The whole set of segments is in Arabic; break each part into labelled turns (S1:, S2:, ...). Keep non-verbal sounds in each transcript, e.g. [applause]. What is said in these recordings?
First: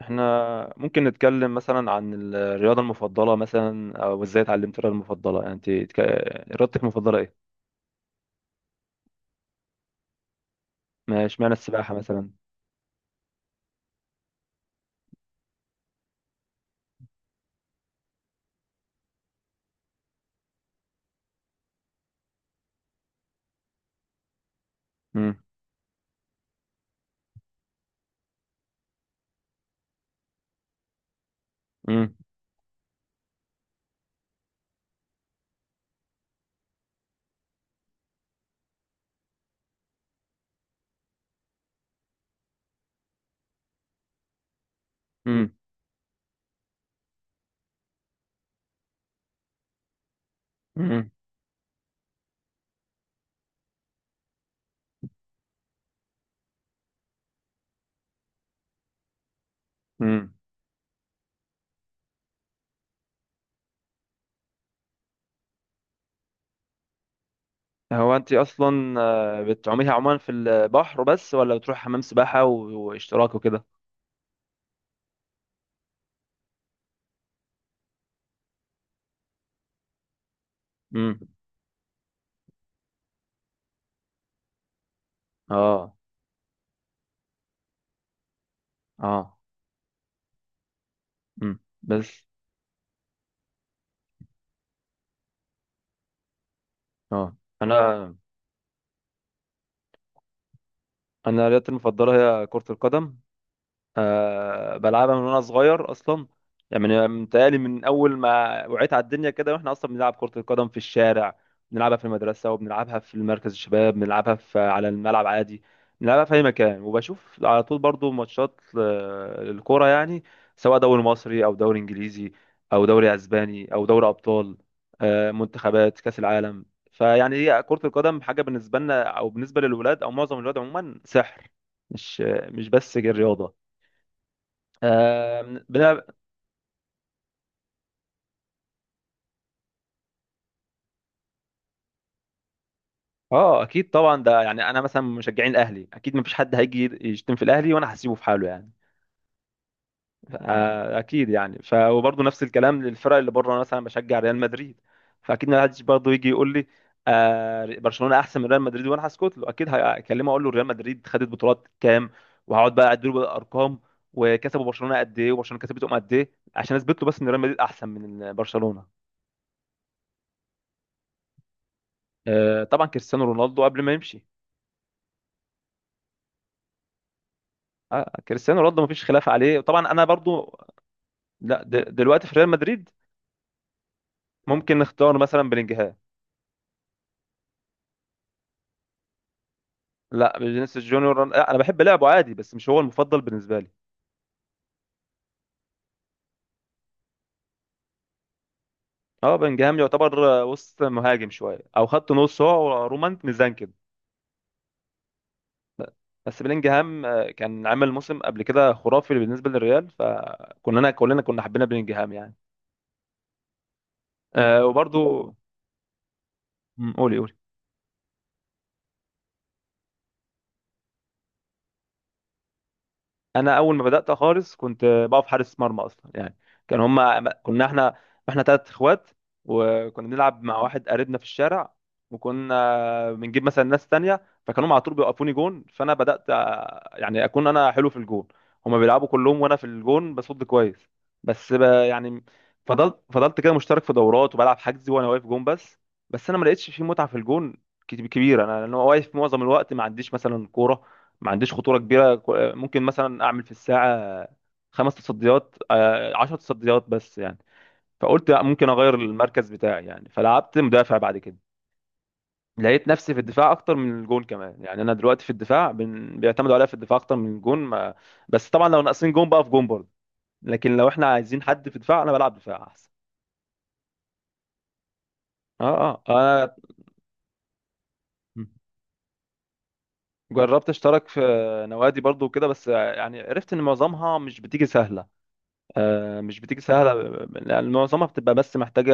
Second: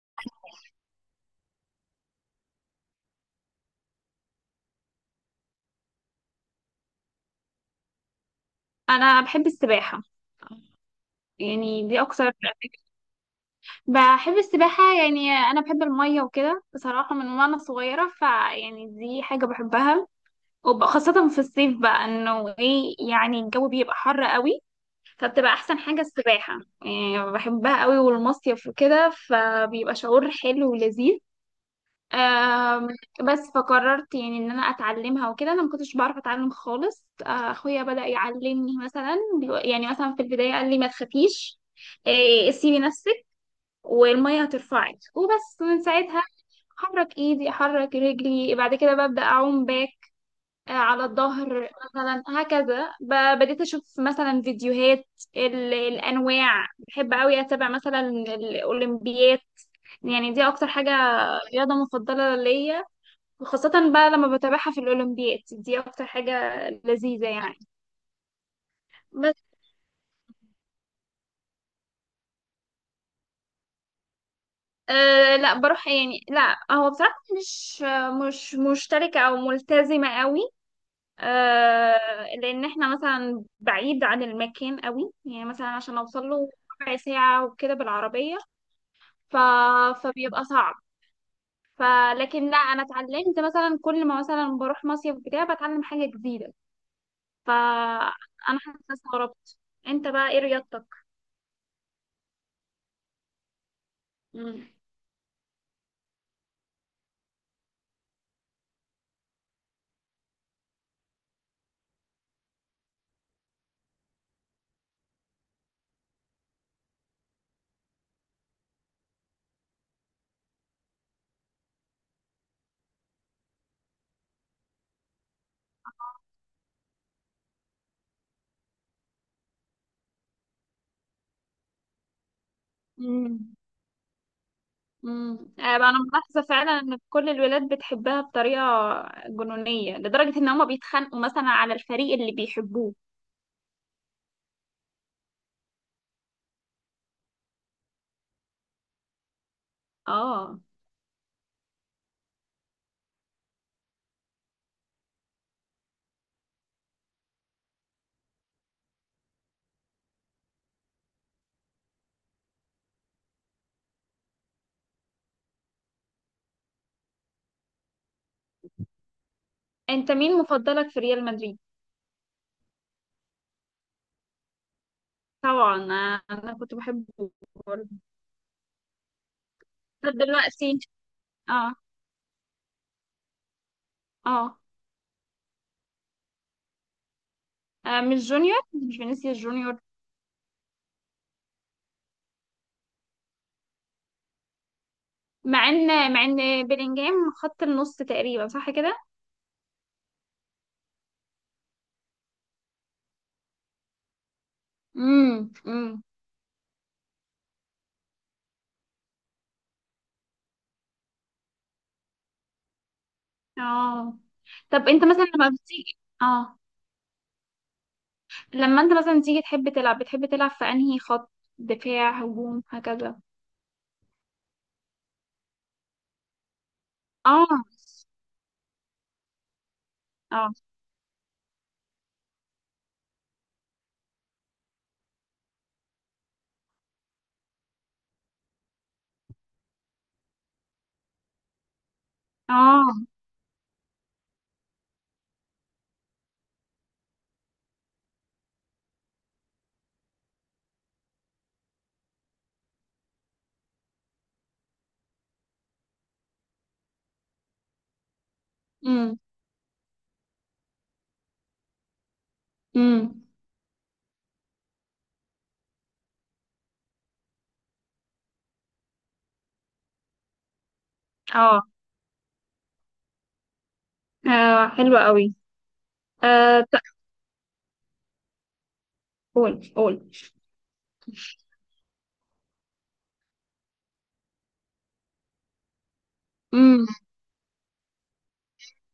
S1: احنا ممكن نتكلم مثلا عن الرياضة المفضلة مثلا او ازاي اتعلمت الرياضة المفضلة يعني رياضتك المفضلة ايه؟
S2: انا بحب السباحه.
S1: ما اشمعنى
S2: يعني
S1: السباحة
S2: دي
S1: مثلا؟
S2: اكتر بحب السباحه، يعني انا بحب الميه وكده بصراحه من وانا صغيره، فيعني دي حاجه بحبها، وخاصه في الصيف بقى انه ايه يعني الجو بيبقى حر قوي.
S1: مم.
S2: فبتبقى احسن حاجه السباحه، يعني بحبها قوي والمصيف وكده، فبيبقى شعور حلو ولذيذ.
S1: مم.
S2: آم، بس فقررت يعني ان انا اتعلمها وكده. انا ما كنتش بعرف اتعلم خالص. اخويا بدأ يعلمني، مثلا يعني مثلا في البداية قال لي ما تخافيش. سيبي نفسك والمية هترفعك.
S1: مم.
S2: وبس من ساعتها احرك ايدي احرك رجلي بعد كده ببدأ اعوم باك. على
S1: مم.
S2: الظهر مثلا، هكذا. بديت اشوف مثلا فيديوهات الانواع. بحب قوي اتابع مثلا الاولمبيات.
S1: مم.
S2: يعني دي اكتر حاجة، رياضة مفضلة ليا. وخاصة بقى لما بتابعها في الأولمبياد، دي أكتر حاجة لذيذة يعني.
S1: هو انت اصلا
S2: بس
S1: بتعوميها عموما في البحر بس ولا بتروح حمام سباحة واشتراك وكده؟
S2: أه لا بروح، يعني لا هو بصراحة مش مشتركة أو ملتزمة قوي.
S1: مم.
S2: أه لأن احنا مثلا بعيد عن المكان قوي، يعني مثلا
S1: اه
S2: عشان أوصل له ربع ساعة وكده بالعربية. ف...
S1: اه.
S2: فبيبقى صعب.
S1: مم. بس
S2: فلكن لا، أنا اتعلمت مثلا كل ما مثلا بروح مصيف بتاع بتعلم حاجة جديدة.
S1: اه انا
S2: فأنا حاسة استغربت. أنت بقى إيه رياضتك؟
S1: انا رياضتي المفضلة هي كرة القدم.
S2: مم.
S1: أه، بلعبها من وانا صغير اصلا. يعني متهيألي من اول ما وعيت على الدنيا كده واحنا اصلا بنلعب كرة القدم في الشارع، بنلعبها في المدرسة، وبنلعبها في مركز الشباب، بنلعبها في على الملعب عادي، بنلعبها في اي مكان، وبشوف على طول برضو ماتشات للكرة يعني، سواء دوري مصري او دوري انجليزي او دوري اسباني او دوري ابطال، منتخبات كاس العالم. فيعني هي كرة القدم حاجة بالنسبة لنا او بالنسبة للولاد او معظم الولاد عموما سحر، مش مش بس رياضة.
S2: مم.
S1: آه.
S2: انا
S1: بنلعب.
S2: ملاحظه فعلا ان كل الولاد بتحبها بطريقه جنونيه لدرجه ان هما بيتخانقوا مثلا على الفريق اللي بيحبوه.
S1: اه اكيد طبعا، ده يعني انا مثلا مشجعين الاهلي، اكيد مفيش حد هيجي يشتم في الاهلي وانا هسيبه في حاله يعني.
S2: اه،
S1: آه اكيد يعني وبرضه نفس الكلام للفرق اللي بره، انا مثلا بشجع ريال مدريد. فاكيد ما حدش برضه يجي يقول لي آه برشلونه احسن من ريال مدريد وانا هسكت له، اكيد هكلمه اقول له ريال مدريد خدت بطولات كام، وهقعد بقى اديله بقى الارقام، وكسبوا برشلونه قد ايه وبرشلونه كسبتهم قد ايه، عشان اثبت له بس ان ريال مدريد احسن من برشلونه.
S2: انت مين مفضلك في ريال مدريد؟
S1: آه طبعا كريستيانو رونالدو قبل ما يمشي.
S2: طبعا انا كنت بحبه برضه.
S1: كريستيانو رونالدو مفيش خلاف عليه طبعا انا
S2: طب
S1: برضو.
S2: دلوقتي.
S1: لا
S2: اه
S1: دلوقتي في ريال مدريد
S2: اه.
S1: ممكن نختار مثلا بلينجهام.
S2: مش جونيور، مش فينيسيوس جونيور.
S1: لا فينيسيوس جونيور، لا انا بحب لعبه عادي بس مش هو المفضل بالنسبه لي.
S2: مع ان بيلينجهام خط النص تقريبا، صح كده؟
S1: اه بلينجهام يعتبر وسط مهاجم شويه او خط نص، هو ورومان ميزان كده.
S2: امم امم
S1: بس بلينجهام كان عامل موسم قبل كده خرافي بالنسبه للريال، فكلنا كنا حبينا بلينجهام يعني.
S2: اه. طب انت مثلا
S1: وبرضو.
S2: لما بتيجي، اه،
S1: مم، قولي قولي.
S2: لما انت مثلا تيجي تحب تلعب، بتحب تلعب في انهي خط؟ دفاع، هجوم، هكذا؟
S1: انا اول ما بدات خالص كنت بقف حارس مرمى اصلا يعني. كان هما
S2: اه
S1: كنا احنا 3 اخوات، وكنا بنلعب
S2: اه
S1: مع واحد قريبنا في الشارع. وكنا بنجيب مثلا ناس تانية فكانوا على طول بيوقفوني جون، فانا بدات يعني اكون انا حلو في الجون. هما بيلعبوا كلهم وانا في الجون بصد كويس. بس يعني فضلت
S2: اه.
S1: فضلت كده مشترك في دورات وبلعب حجزي وانا واقف جون بس. بس انا ما لقيتش في متعه في الجون كبيره، انا لأن هو واقف معظم الوقت ما عنديش مثلا كوره، ما عنديش خطوره كبيره، ممكن مثلا اعمل في الساعه 5 تصديات، 10 تصديات بس يعني. فقلت لأ، ممكن اغير
S2: امم
S1: المركز بتاعي يعني، فلعبت مدافع بعد كده. لقيت نفسي في
S2: امم
S1: الدفاع اكتر من الجون كمان يعني، انا دلوقتي في الدفاع بيعتمدوا عليا في الدفاع اكتر من الجون ما. بس طبعا لو ناقصين جون بقى في جون برضه، لكن لو احنا عايزين
S2: اه.
S1: حد في دفاع انا بلعب دفاع احسن.
S2: حلوة قوي.
S1: اه اه. انا
S2: آه ت- قول قول.
S1: جربت اشترك في نوادي برضه وكده، بس يعني عرفت ان معظمها مش بتيجي سهله، مش بتيجي
S2: امم
S1: سهلة يعني، معظمها بتبقى بس محتاجة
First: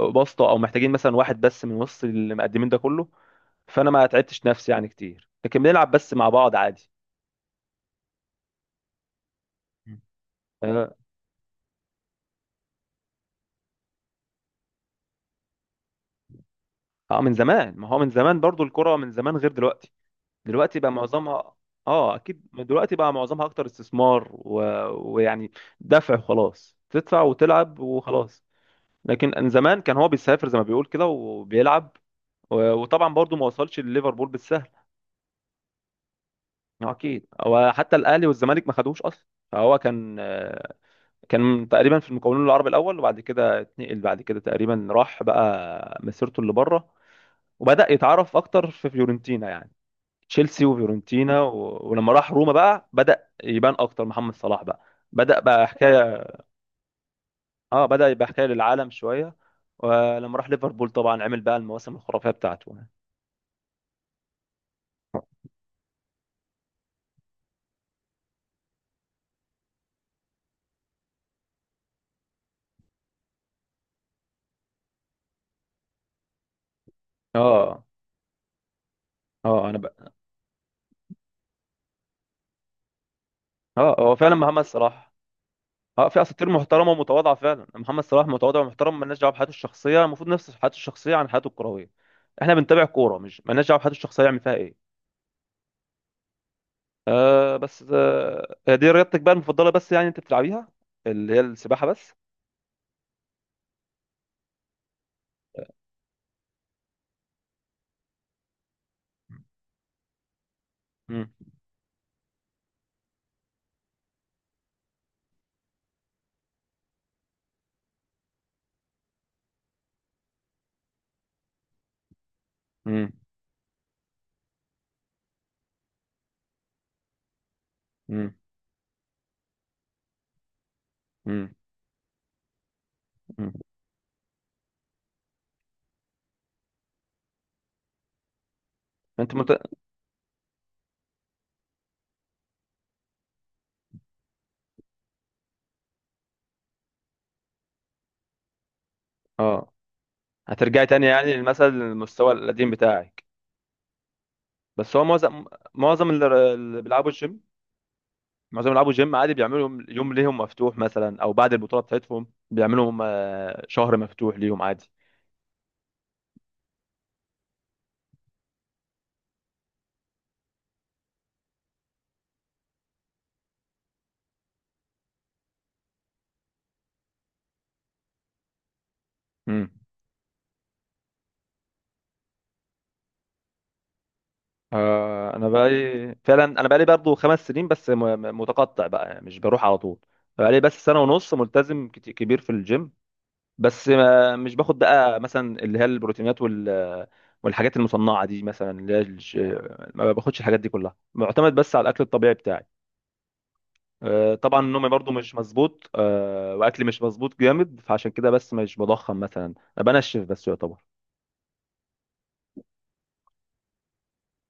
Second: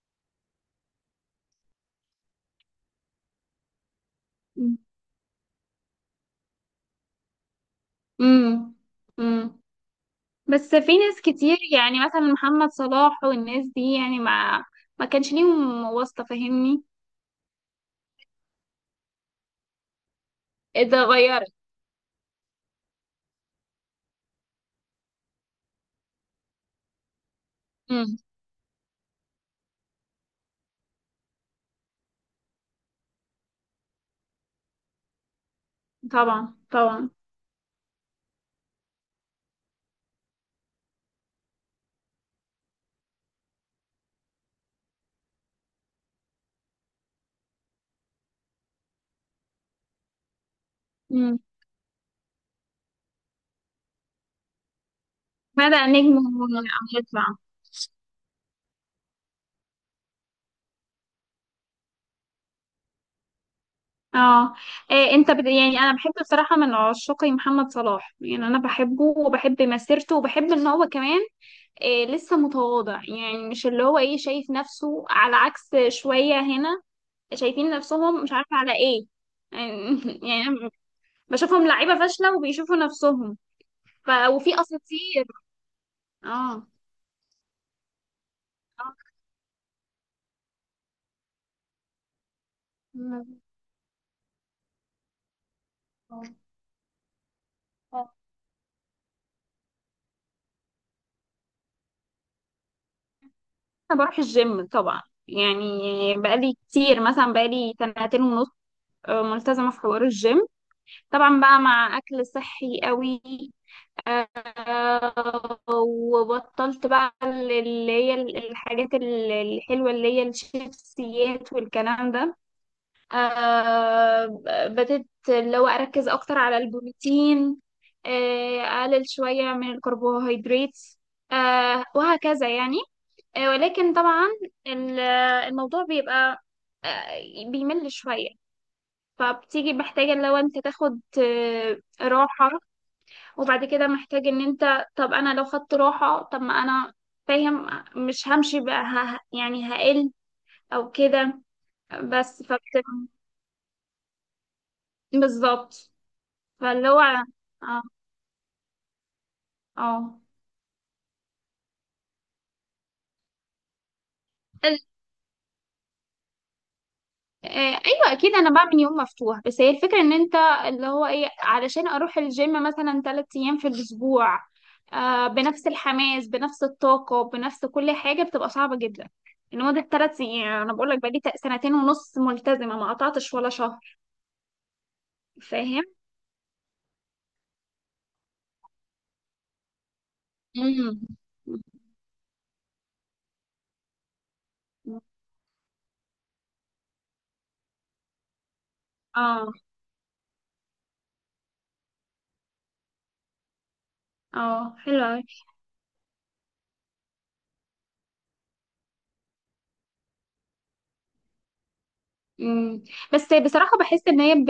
S1: بسطة أو محتاجين مثلا واحد بس من وسط المقدمين ده كله، فأنا ما تعبتش نفسي يعني كتير، لكن بنلعب بس مع بعض عادي.
S2: امم امم.
S1: مم.
S2: بس
S1: اه.
S2: في ناس كتير يعني مثلا محمد صلاح والناس دي، يعني ما كانش ليهم واسطة، فاهمني؟
S1: من زمان، ما هو من زمان برضو الكرة من زمان غير دلوقتي، دلوقتي بقى
S2: اتغيرت.
S1: معظمها. اه اكيد دلوقتي بقى معظمها اكتر استثمار ويعني دفع وخلاص، تدفع وتلعب
S2: امم.
S1: وخلاص. لكن من زمان كان هو بيسافر زي ما بيقول كده وبيلعب، وطبعا برضو ما وصلش لليفربول بالسهل.
S2: طبعا
S1: اه
S2: طبعا.
S1: اكيد هو حتى الاهلي والزمالك ما خدوش اصلا. فهو كان تقريبا في المكونين العرب الاول، وبعد كده اتنقل، بعد كده تقريبا راح بقى مسيرته اللي بره، وبدا يتعرف اكتر في فيورنتينا يعني. تشيلسي
S2: امم.
S1: وفيورنتينا، ولما راح روما بقى بدا يبان اكتر محمد صلاح بقى، بدا بقى
S2: بدأ نجم
S1: حكايه.
S2: هيطلع.
S1: اه بدا يبقى حكايه للعالم شويه، ولما راح ليفربول طبعا عمل بقى المواسم الخرافيه بتاعته يعني.
S2: اه. إيه انت يعني انا بحب بصراحه، من عشاق محمد صلاح. يعني انا بحبه وبحب مسيرته، وبحب ان هو كمان إيه لسه متواضع. يعني مش اللي هو ايه شايف نفسه، على عكس شويه هنا شايفين
S1: اه
S2: نفسهم، مش عارفه على ايه
S1: اه.
S2: يعني.
S1: انا بقى.
S2: [laughs] يعني أنا بشوفهم لعيبه فاشله وبيشوفوا نفسهم.
S1: اه
S2: ف...
S1: هو فعلا
S2: وفي
S1: محمد صلاح.
S2: اساطير.
S1: اه، في اساطير
S2: اه
S1: محترمه ومتواضعه فعلا، محمد صلاح متواضع ومحترم، مالناش دعوه بحياته الشخصيه، المفروض نفس حياته الشخصيه عن حياته الكرويه. احنا بنتابع كوره،
S2: اه.
S1: مش مالناش دعوه بحياته الشخصيه يعمل فيها ايه. بس، دي رياضتك بقى المفضله، بس يعني انت بتلعبيها اللي هي السباحه بس؟
S2: انا بروح الجيم طبعا. يعني بقالي كتير، مثلا بقالي سنتين ونص. ملتزمه في حوار الجيم،
S1: مم.
S2: طبعا بقى مع اكل صحي قوي. آه، وبطلت بقى اللي هي الحاجات الحلوة اللي هي الشيبسيات والكلام ده.
S1: مم.
S2: بدأت اللي هو أركز أكتر على البروتين.
S1: مم.
S2: أقلل شوية من الكربوهيدرات.
S1: مم.
S2: وهكذا يعني.
S1: مم.
S2: ولكن طبعا ال- الموضوع بيبقى بيمل شوية.
S1: انت مت...
S2: فبتيجي محتاجة لو انت تاخد راحة. وبعد كده محتاج ان انت، طب انا لو خدت راحة طب ما انا فاهم، مش همشي بقى يعني
S1: اه،
S2: هقل
S1: هترجعي
S2: او
S1: تاني يعني
S2: كده.
S1: للمثل المستوى
S2: بس
S1: القديم بتاعك. بس هو معظم
S2: بالظبط.
S1: معظم اللي
S2: فاللي هو
S1: بيلعبوا الجيم،
S2: اه
S1: معظم بيلعبوا جيم عادي بيعملوا يوم يوم
S2: اه
S1: ليهم مفتوح مثلا، او بعد البطوله بتاعتهم بيعملوا هم شهر مفتوح ليهم
S2: ال-
S1: عادي.
S2: آه، ايوه اكيد انا بعمل يوم مفتوح. بس هي الفكره ان انت، اللي هو ايه، علشان اروح الجيم مثلا 3 ايام في الاسبوع، بنفس الحماس بنفس الطاقه بنفس كل حاجه، بتبقى صعبه جدا. ان
S1: امم
S2: هو ده الثلاث ايام، انا بقول لك بقالي سنتين ونص ملتزمه ما قطعتش ولا شهر،
S1: انا
S2: فاهم؟
S1: بقالي فعلا، انا بقالي برضه 5 سنين بس، متقطع بقى يعني مش بروح على طول، بقالي بس سنه
S2: امم.
S1: ونص ملتزم كبير في الجيم. بس ما مش باخد بقى مثلا اللي هي البروتينات والحاجات المصنعه دي مثلا،
S2: اه
S1: ما باخدش الحاجات دي كلها، معتمد بس على الاكل الطبيعي بتاعي. طبعا
S2: اه،
S1: نومي
S2: حلو
S1: برضو
S2: قوي.
S1: مش مظبوط، واكلي مش مظبوط جامد، فعشان كده بس مش بضخم مثلا، أنا بنشف بس يعتبر.
S2: بس بصراحة بحس ان هي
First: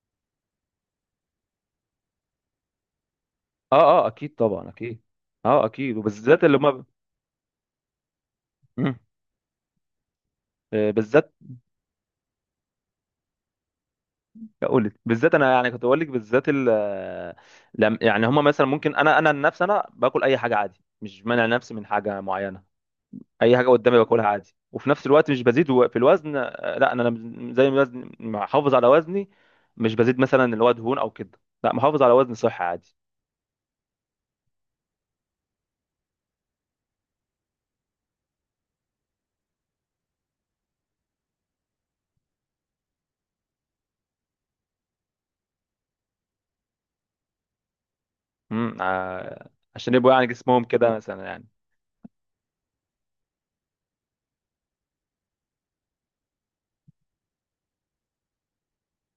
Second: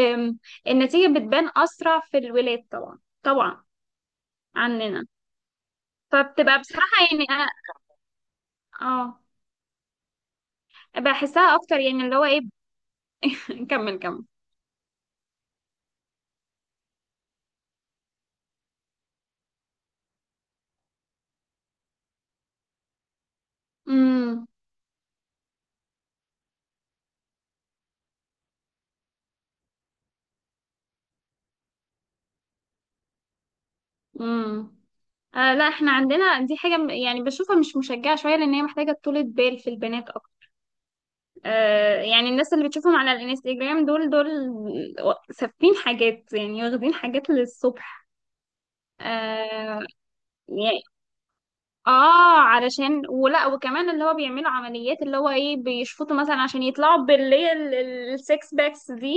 S2: النتيجة بتبان اسرع في الولاد، طبعا طبعا
S1: اه اه اكيد طبعا اكيد.
S2: عننا.
S1: اه اكيد، وبالذات اللي
S2: فبتبقى
S1: هم.
S2: بصراحة يعني
S1: مم.
S2: اه
S1: بالذات.
S2: بحسها اكتر، يعني اللي هو ايه. [laughs] نكمل كمل.
S1: اقول لك بالذات انا يعني، كنت بقول لك بالذات ال آه، يعني هم مثلا ممكن، انا عن نفسي انا باكل اي حاجه عادي، مش مانع نفسي من حاجه معينه، اي حاجه قدامي باكلها
S2: امم
S1: عادي، وفي نفس الوقت مش بزيد في الوزن، لا انا زي ما وزن محافظ على وزني، مش بزيد مثلا اللي هو دهون او كده، لا محافظ على وزن صحي عادي.
S2: امم. لا احنا عندنا دي حاجة يعني بشوفها مش مشجعة شوية، لان هي محتاجة طولة بال في البنات اكتر. يعني الناس اللي بتشوفهم على الانستجرام، دول سافين حاجات يعني، واخدين حاجات للصبح.
S1: امم.
S2: آه
S1: عشان يبقوا يعني جسمهم
S2: يعني
S1: كده مثلا يعني.
S2: اه علشان ولا وكمان اللي هو بيعملوا عمليات اللي هو ايه، بيشفطوا مثلا عشان يطلعوا باللي هي السكس باكس دي،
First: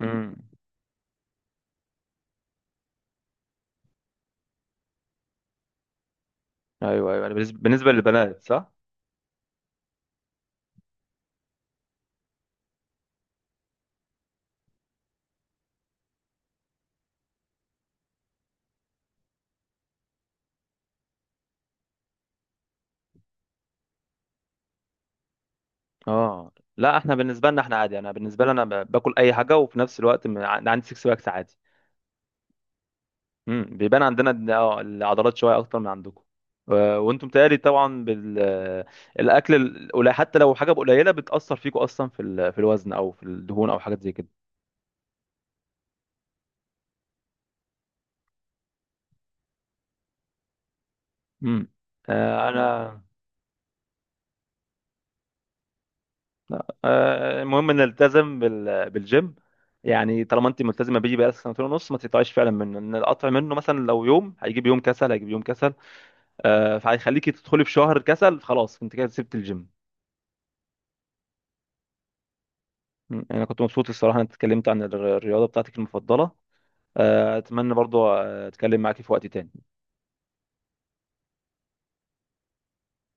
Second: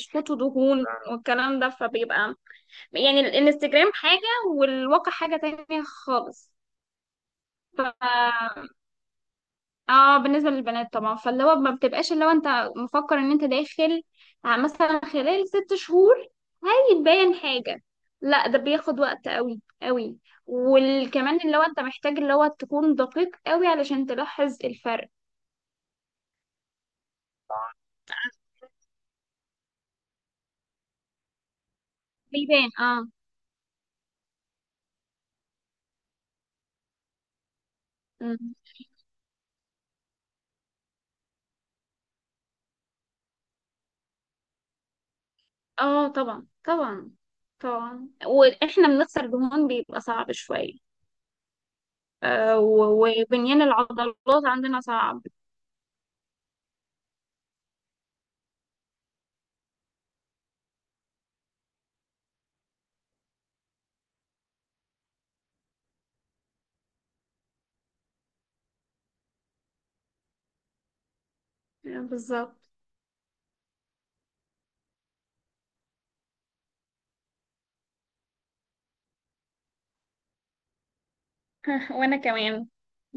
S1: امم
S2: دهون والكلام ده. فبيبقى يعني الانستجرام حاجة والواقع حاجة تانية خالص.
S1: ايوه ايوه، يعني بالنسبة للبنات صح.
S2: اه بالنسبة للبنات طبعا، فاللي هو ما بتبقاش اللي هو انت مفكر ان انت داخل مثلا خلال 6 شهور هيتبين حاجة. لا ده بياخد وقت قوي قوي، وكمان اللي هو انت محتاج اللي هو تكون دقيق قوي علشان تلاحظ الفرق.
S1: اه لا احنا بالنسبه لنا احنا عادي، انا بالنسبه لي انا باكل اي حاجه، وفي نفس الوقت عندي سكس باكس عادي.
S2: بيبان اه.
S1: بيبان عندنا العضلات شويه اكتر من عندكم، وانتم تقالي طبعا
S2: مم.
S1: بالاكل القليل، حتى لو حاجه قليله بتاثر فيكم اصلا في في الوزن او في الدهون او حاجات زي كده.
S2: اه طبعا طبعا. طبعا واحنا بنخسر دهون بيبقى صعب شوية.
S1: امم انا.
S2: وبنيان العضلات عندنا صعب.
S1: المهم نلتزم بالجيم، يعني طالما انت ملتزمه بيه بقى سنتين ونص ما تقطعيش فعلا منه، ان القطع منه مثلا لو يوم هيجيب يوم كسل، هيجيب يوم كسل، فهيخليكي تدخلي في شهر كسل خلاص، انت كده سبت الجيم.
S2: بالظبط.
S1: يعني انا كنت مبسوط الصراحه ان انا اتكلمت عن الرياضه بتاعتك المفضله، اتمنى برضو اتكلم معاكي في وقت تاني.
S2: [laughs] وانا كمان